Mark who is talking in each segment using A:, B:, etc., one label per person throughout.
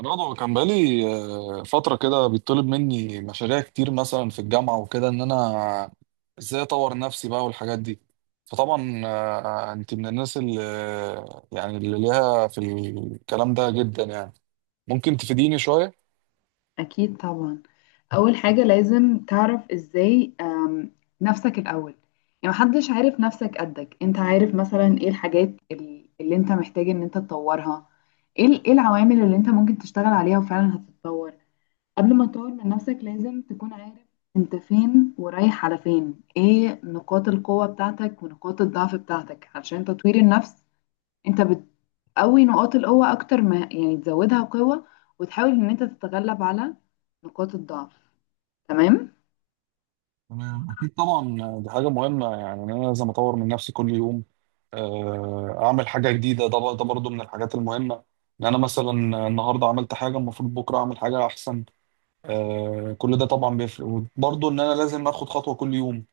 A: رضا كان بقالي فترة كده بيطلب مني مشاريع كتير مثلا في الجامعة وكده إن أنا إزاي أطور نفسي بقى والحاجات دي. فطبعا أنت من الناس اللي يعني اللي ليها في الكلام ده جدا يعني ممكن تفيديني شوية؟
B: أكيد طبعا. أول حاجة لازم تعرف إزاي نفسك الأول، يعني محدش عارف نفسك قدك. أنت عارف مثلا إيه الحاجات اللي أنت محتاج إن أنت تطورها، إيه إيه العوامل اللي أنت ممكن تشتغل عليها وفعلا هتتطور. قبل ما تطور من نفسك لازم تكون عارف أنت فين ورايح على فين، إيه نقاط القوة بتاعتك ونقاط الضعف بتاعتك. علشان تطوير النفس انت بتقوي نقاط القوة اكتر، ما يعني تزودها قوة وتحاول ان انت تتغلب على نقاط الضعف. تمام.
A: تمام أكيد طبعا، دي حاجة مهمة يعني إن أنا لازم أطور من نفسي كل يوم. أعمل حاجة جديدة، ده برضه من الحاجات المهمة إن أنا مثلا النهاردة عملت حاجة المفروض بكرة أعمل حاجة أحسن. آه، كل ده طبعا بيفرق وبرضه ان انا لازم اخد خطوه كل يوم.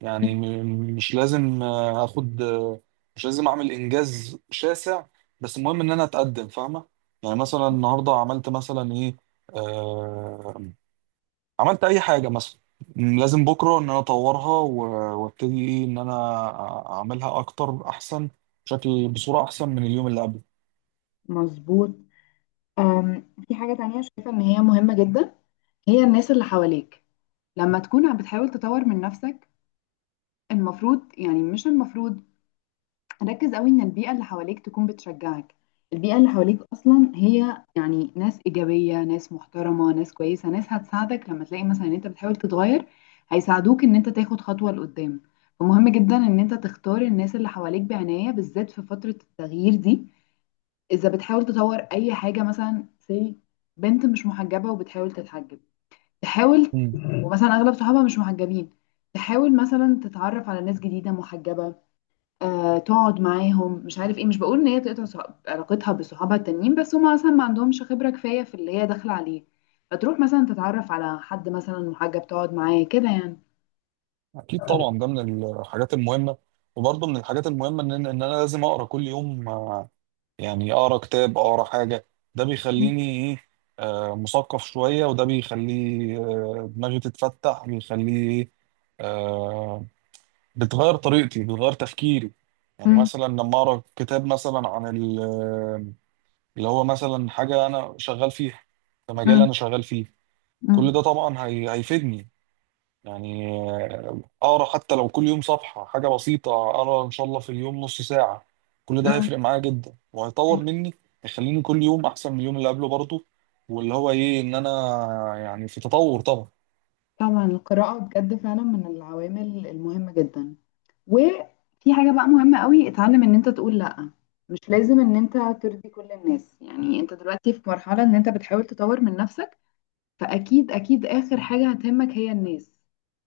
A: يعني مش لازم آه، اخد آه، مش لازم اعمل انجاز شاسع، بس المهم ان انا اتقدم، فاهمه. يعني مثلا النهارده عملت مثلا ايه، آه عملت اي حاجه مثلا، لازم بكره ان انا اطورها وابتدي ايه ان انا اعملها اكتر احسن، بشكل بصوره احسن من اليوم اللي قبله.
B: مظبوط. في حاجة تانية شايفة ان هي مهمة جدا، هي الناس اللي حواليك. لما تكون عم بتحاول تطور من نفسك المفروض، يعني مش المفروض، ركز قوي ان البيئة اللي حواليك تكون بتشجعك. البيئة اللي حواليك اصلا هي يعني ناس ايجابية، ناس محترمة، ناس كويسة، ناس هتساعدك. لما تلاقي مثلا ان انت بتحاول تتغير هيساعدوك ان انت تاخد خطوة لقدام. فمهم جدا ان انت تختار الناس اللي حواليك بعناية، بالذات في فترة التغيير دي. اذا بتحاول تطور اي حاجة، مثلا سي بنت مش محجبة وبتحاول تتحجب، تحاول،
A: مم.
B: ومثلا اغلب صحابها مش محجبين، تحاول مثلا تتعرف على ناس جديدة محجبة، تقعد معاهم مش عارف ايه. مش بقول ان هي تقطع علاقتها بصحابها التانيين، بس هما مثلا ما عندهمش خبرة كفاية في اللي هي داخلة عليه، فتروح مثلا تتعرف على حد مثلا محجب تقعد معاه كده يعني.
A: اكيد طبعا ده من الحاجات المهمه، وبرضه من الحاجات المهمه ان ان انا لازم اقرا كل يوم. يعني اقرا كتاب، اقرا حاجه. ده بيخليني ايه، مثقف شويه، وده بيخليه دماغي تتفتح، بيخليه ايه، آه، بتغير طريقتي، بتغير تفكيري. يعني
B: مم،
A: مثلا لما اقرا كتاب مثلا عن اللي هو مثلا حاجه انا شغال فيها، في مجال
B: مم،
A: انا شغال فيه. كل
B: مم،
A: ده طبعا هيفيدني. يعني اقرا حتى لو كل يوم صفحه، حاجه بسيطه، اقرا ان شاء الله في اليوم نص ساعه. كل ده
B: مم.
A: هيفرق معايا جدا، وهيطور مني، يخليني كل يوم احسن من اليوم اللي قبله. برضه واللي هو ايه ان انا يعني في تطور طبعا.
B: طبعا القراءة بجد فعلا من العوامل المهمة جدا. وفي حاجة بقى مهمة قوي، اتعلم ان انت تقول لأ. مش لازم ان انت ترضي كل الناس، يعني انت دلوقتي في مرحلة ان انت بتحاول تطور من نفسك، فأكيد أكيد آخر حاجة هتهمك هي الناس.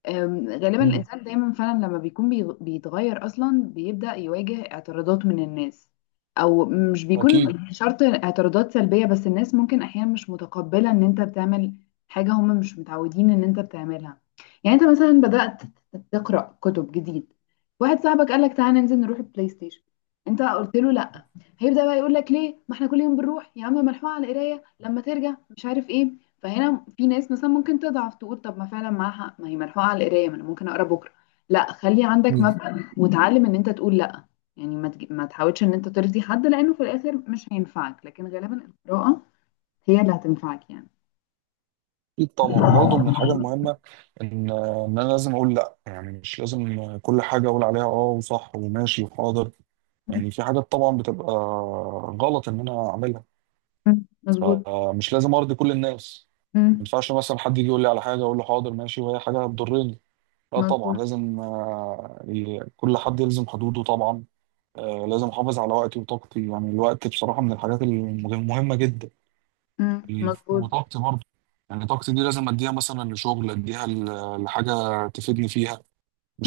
B: غالبا
A: امم،
B: الإنسان دايما فعلا لما بيكون بيتغير أصلا بيبدأ يواجه اعتراضات من الناس، أو مش بيكون
A: اكيد.
B: شرط اعتراضات سلبية، بس الناس ممكن أحيانا مش متقبلة إن أنت بتعمل حاجة هم مش متعودين إن أنت بتعملها. يعني أنت مثلا بدأت تقرأ كتب جديد، واحد صاحبك قالك تعالى ننزل نروح البلاي ستيشن، أنت قلت له لأ، هيبدأ بقى يقول لك ليه، ما احنا كل يوم بنروح يا عم، ملحوقة على القراية لما ترجع مش عارف ايه. فهنا في ناس مثلا ممكن تضعف تقول طب ما فعلا معاها حق، ما هي ملحوقه على القرايه، ما انا ممكن اقرا بكره. لا، خلي عندك
A: أمم.
B: مبدأ وتعلم ان انت تقول لا. يعني ما تحاولش ان انت ترضي حد، لانه في الاخر مش هينفعك، لكن غالبا القراءه هي اللي هتنفعك يعني.
A: اكيد طبعا، وبرضه من الحاجه المهمه ان ان انا لازم اقول لا. يعني مش لازم كل حاجه اقول عليها اه وصح وماشي وحاضر. يعني في حاجات طبعا بتبقى غلط ان انا اعملها،
B: مم. مظبوط.
A: فمش لازم ارضي كل الناس. ما
B: مم.
A: ينفعش مثلا حد يجي يقول لي على حاجه اقول له حاضر ماشي وهي حاجه هتضرني. لا طبعا،
B: مظبوط.
A: لازم كل حد يلزم حدوده طبعا. لازم احافظ على وقتي وطاقتي. يعني الوقت بصراحه من الحاجات المهمه جدا،
B: مم. مظبوط.
A: وطاقتي برضه. يعني طاقتي دي لازم اديها مثلا لشغل، اديها لحاجه تفيدني فيها.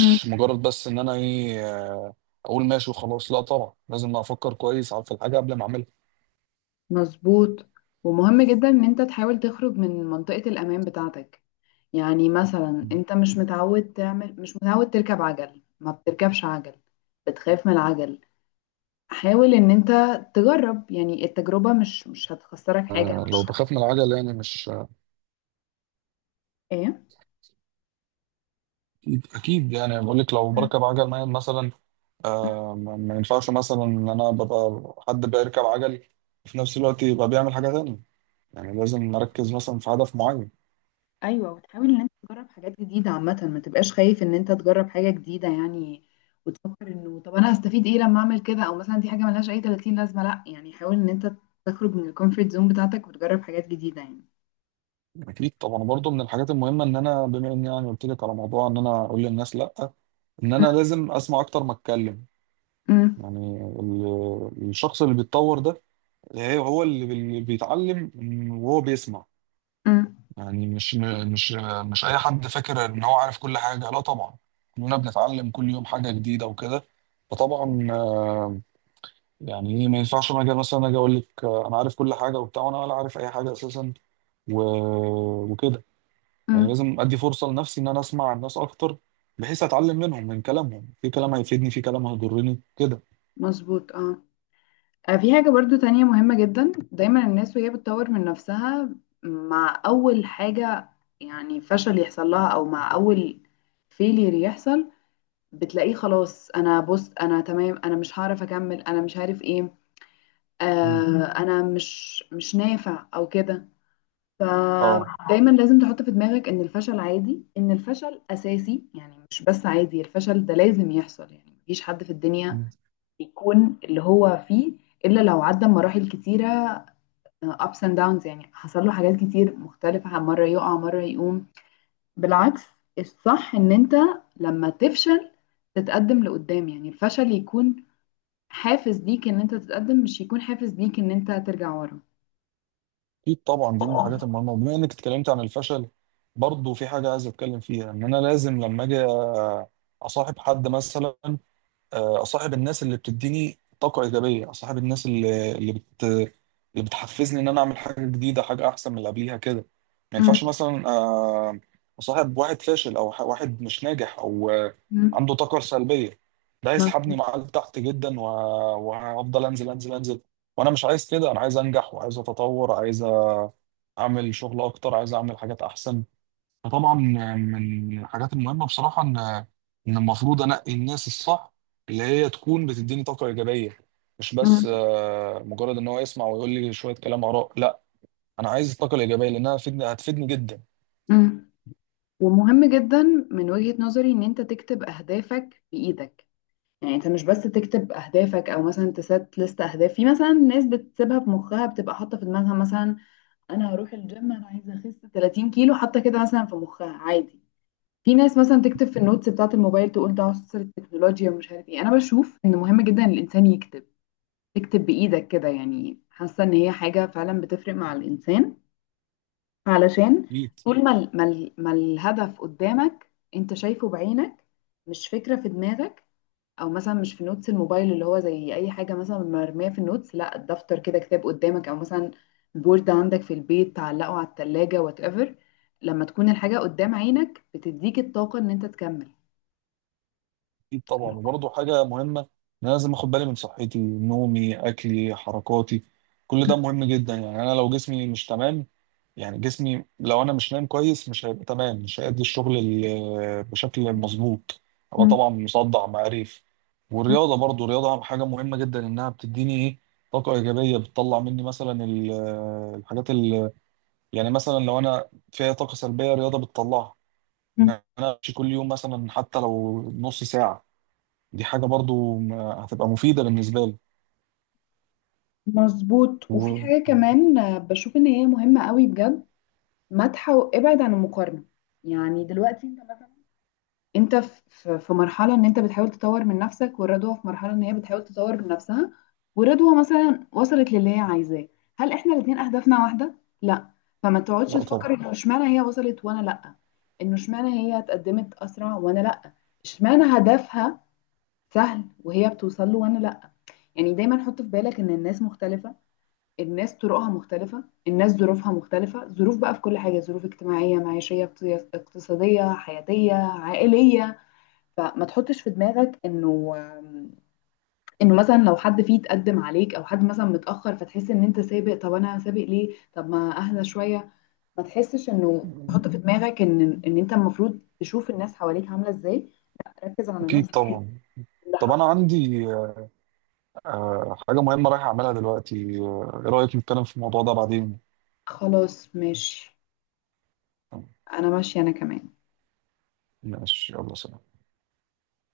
B: مم.
A: مجرد بس ان انا ايه، اقول ماشي وخلاص. لا طبعا، لازم افكر كويس على في الحاجه قبل ما اعملها.
B: مظبوط. ومهم جدا ان انت تحاول تخرج من منطقة الامان بتاعتك. يعني مثلا انت مش متعود تعمل، مش متعود تركب عجل، ما بتركبش عجل، بتخاف من العجل، حاول ان انت تجرب. يعني التجربة مش هتخسرك حاجة
A: لو
B: مش،
A: بخاف من العجل يعني مش،
B: ايه؟
A: اكيد أكيد. يعني بقول لك لو بركب عجل نايم مثلا، آه ما ينفعش مثلا ان انا ببقى حد بيركب عجل وفي نفس الوقت يبقى بيعمل حاجه تانية. يعني لازم اركز مثلا في هدف معين.
B: ايوه، وتحاول ان انت تجرب حاجات جديده عامه، ما تبقاش خايف ان انت تجرب حاجه جديده يعني. وتفكر انه طب انا هستفيد ايه لما اعمل كده، او مثلا دي حاجه ملهاش اي 30 لازمه. لا يعني حاول ان انت تخرج من الكومفورت زون بتاعتك وتجرب حاجات جديده يعني.
A: اكيد طبعا، برضو من الحاجات المهمه ان انا بما اني يعني قلت لك على موضوع ان انا اقول للناس لا، ان انا لازم اسمع اكتر ما اتكلم.
B: أم،
A: يعني الشخص اللي بيتطور ده هو اللي بيتعلم وهو بيسمع.
B: أم،
A: يعني مش مش اي حد فاكر ان هو عارف كل حاجه، لا طبعا. كلنا بنتعلم كل يوم حاجه جديده وكده. فطبعا يعني ايه، ما ينفعش انا اجي مثلا اقول لك انا عارف كل حاجه وبتاع وانا ولا عارف اي حاجه اساسا و... وكده. يعني
B: أم،
A: لازم ادي فرصه لنفسي ان انا اسمع الناس اكتر، بحيث اتعلم منهم، من كلامهم، في كلام هيفيدني، في كلام هيضرني كده.
B: مظبوط اه. في حاجة برضو تانية مهمة جدا، دايما الناس وهي بتطور من نفسها مع أول حاجة يعني فشل يحصل لها، أو مع أول فيلير يحصل بتلاقيه خلاص، انا بص انا تمام انا مش هعرف اكمل انا مش عارف ايه.
A: مم.
B: مم. انا مش نافع او كده.
A: اه،
B: فدايما لازم تحط في دماغك ان الفشل عادي، ان الفشل اساسي، يعني مش بس عادي، الفشل ده لازم يحصل. يعني مفيش حد في الدنيا يكون اللي هو فيه الا لو عدى مراحل كتيره، ups and downs، يعني حصل له حاجات كتير مختلفه، مره يقع مره يقوم. بالعكس، الصح ان انت لما تفشل تتقدم لقدام، يعني الفشل يكون حافز ليك ان انت تتقدم، مش هيكون حافز ليك ان انت ترجع ورا.
A: اكيد طبعا دي من الحاجات المهمه. وبما انك اتكلمت عن الفشل، برضه في حاجه عايز اتكلم فيها ان انا لازم لما اجي اصاحب حد مثلا، اصاحب الناس اللي بتديني طاقه ايجابيه، اصاحب الناس اللي اللي بتحفزني ان انا اعمل حاجه جديده، حاجه احسن من اللي قبليها كده. ما
B: مم.
A: ينفعش مثلا اصاحب واحد فاشل او واحد مش ناجح او
B: مم.
A: عنده طاقه سلبيه. ده هيسحبني
B: مظبوط.
A: معاه لتحت جدا، و- وهفضل انزل انزل انزل. وانا مش عايز كده، انا عايز انجح، وعايز اتطور، عايز اعمل شغل اكتر، عايز اعمل حاجات احسن. فطبعا من الحاجات المهمه بصراحه ان المفروض انقي الناس الصح، اللي هي تكون بتديني طاقه ايجابيه. مش بس
B: مم.
A: مجرد ان هو يسمع ويقول لي شويه كلام، اراء، لا. انا عايز الطاقه الايجابيه لانها هتفيدني، هتفيدني جدا.
B: مم. ومهم جدا من وجهة نظري ان انت تكتب اهدافك بايدك. يعني انت مش بس تكتب اهدافك، او مثلا تسات لست اهداف، في مثلا ناس بتسيبها في مخها، بتبقى حاطه في دماغها مثلا انا هروح الجيم انا عايزه اخس 30 كيلو، حاطه كده مثلا في مخها عادي. في ناس مثلا تكتب في النوتس بتاعه الموبايل تقول ده عصر التكنولوجيا ومش عارف ايه. انا بشوف ان مهم جدا الانسان يكتب، تكتب بإيدك كده، يعني حاسة إن هي حاجة فعلا بتفرق مع الإنسان. علشان
A: أكيد.
B: طول ما ما الهدف قدامك أنت شايفه بعينك، مش فكرة في دماغك، أو مثلا مش في نوتس الموبايل اللي هو زي أي حاجة مثلا مرمية في النوتس. لا، الدفتر كده، كتاب قدامك، أو مثلا بورد عندك في البيت تعلقه على التلاجة وات ايفر. لما تكون الحاجة قدام عينك بتديك الطاقة إن أنت تكمل.
A: اكيد طبعا، وبرضه حاجه مهمه ان انا لازم اخد بالي من صحتي، نومي، اكلي، حركاتي. كل ده مهم جدا. يعني انا لو جسمي مش تمام، يعني جسمي لو انا مش نايم كويس، مش هيبقى تمام، مش هيأدي الشغل بشكل مظبوط. هبقى طبعا مصدع معرف. والرياضه برضو، الرياضه حاجه مهمه جدا، انها بتديني ايه، طاقه ايجابيه، بتطلع مني مثلا الحاجات ال، يعني مثلا لو انا فيها طاقه سلبيه الرياضه بتطلعها. ان انا امشي كل يوم مثلا حتى لو نص ساعه، دي حاجة برضو هتبقى مفيدة بالنسبة لي.
B: مظبوط. وفي
A: و...
B: حاجة كمان، بشوف ان هي مهمة قوي بجد، مدح وابعد عن المقارنة. يعني دلوقتي انت مثلا، انت في مرحلة ان انت بتحاول تطور من نفسك، والرضوى في مرحلة ان هي بتحاول تطور من نفسها، ورضوى مثلا وصلت للي هي عايزاه. هل احنا الاتنين اهدافنا واحدة؟ لا. فما تقعدش
A: لا طبعا،
B: تفكر انه اشمعنى هي وصلت وانا لا، انه اشمعنى هي اتقدمت اسرع وانا لا، اشمعنى هدفها سهل وهي بتوصل له وانا لا. يعني دايما حط في بالك ان الناس مختلفة، الناس طرقها مختلفة، الناس ظروفها مختلفة، ظروف بقى في كل حاجة، ظروف اجتماعية معيشية اقتصادية حياتية عائلية. فما تحطش في دماغك انه، انه مثلا لو حد فيه تقدم عليك او حد مثلا متأخر فتحس ان انت سابق، طب انا سابق ليه، طب ما اهدى شوية. ما تحسش انه تحط في دماغك ان ان انت المفروض تشوف الناس حواليك عاملة ازاي، ركز على
A: أكيد
B: نفسك
A: طبعا. طب
B: لحد-
A: أنا عندي حاجة مهمة رايح أعملها دلوقتي. إيه رأيك نتكلم في الموضوع ده بعدين؟
B: خلاص ماشي، انا ماشية انا كمان.
A: ماشي، يلا سلام.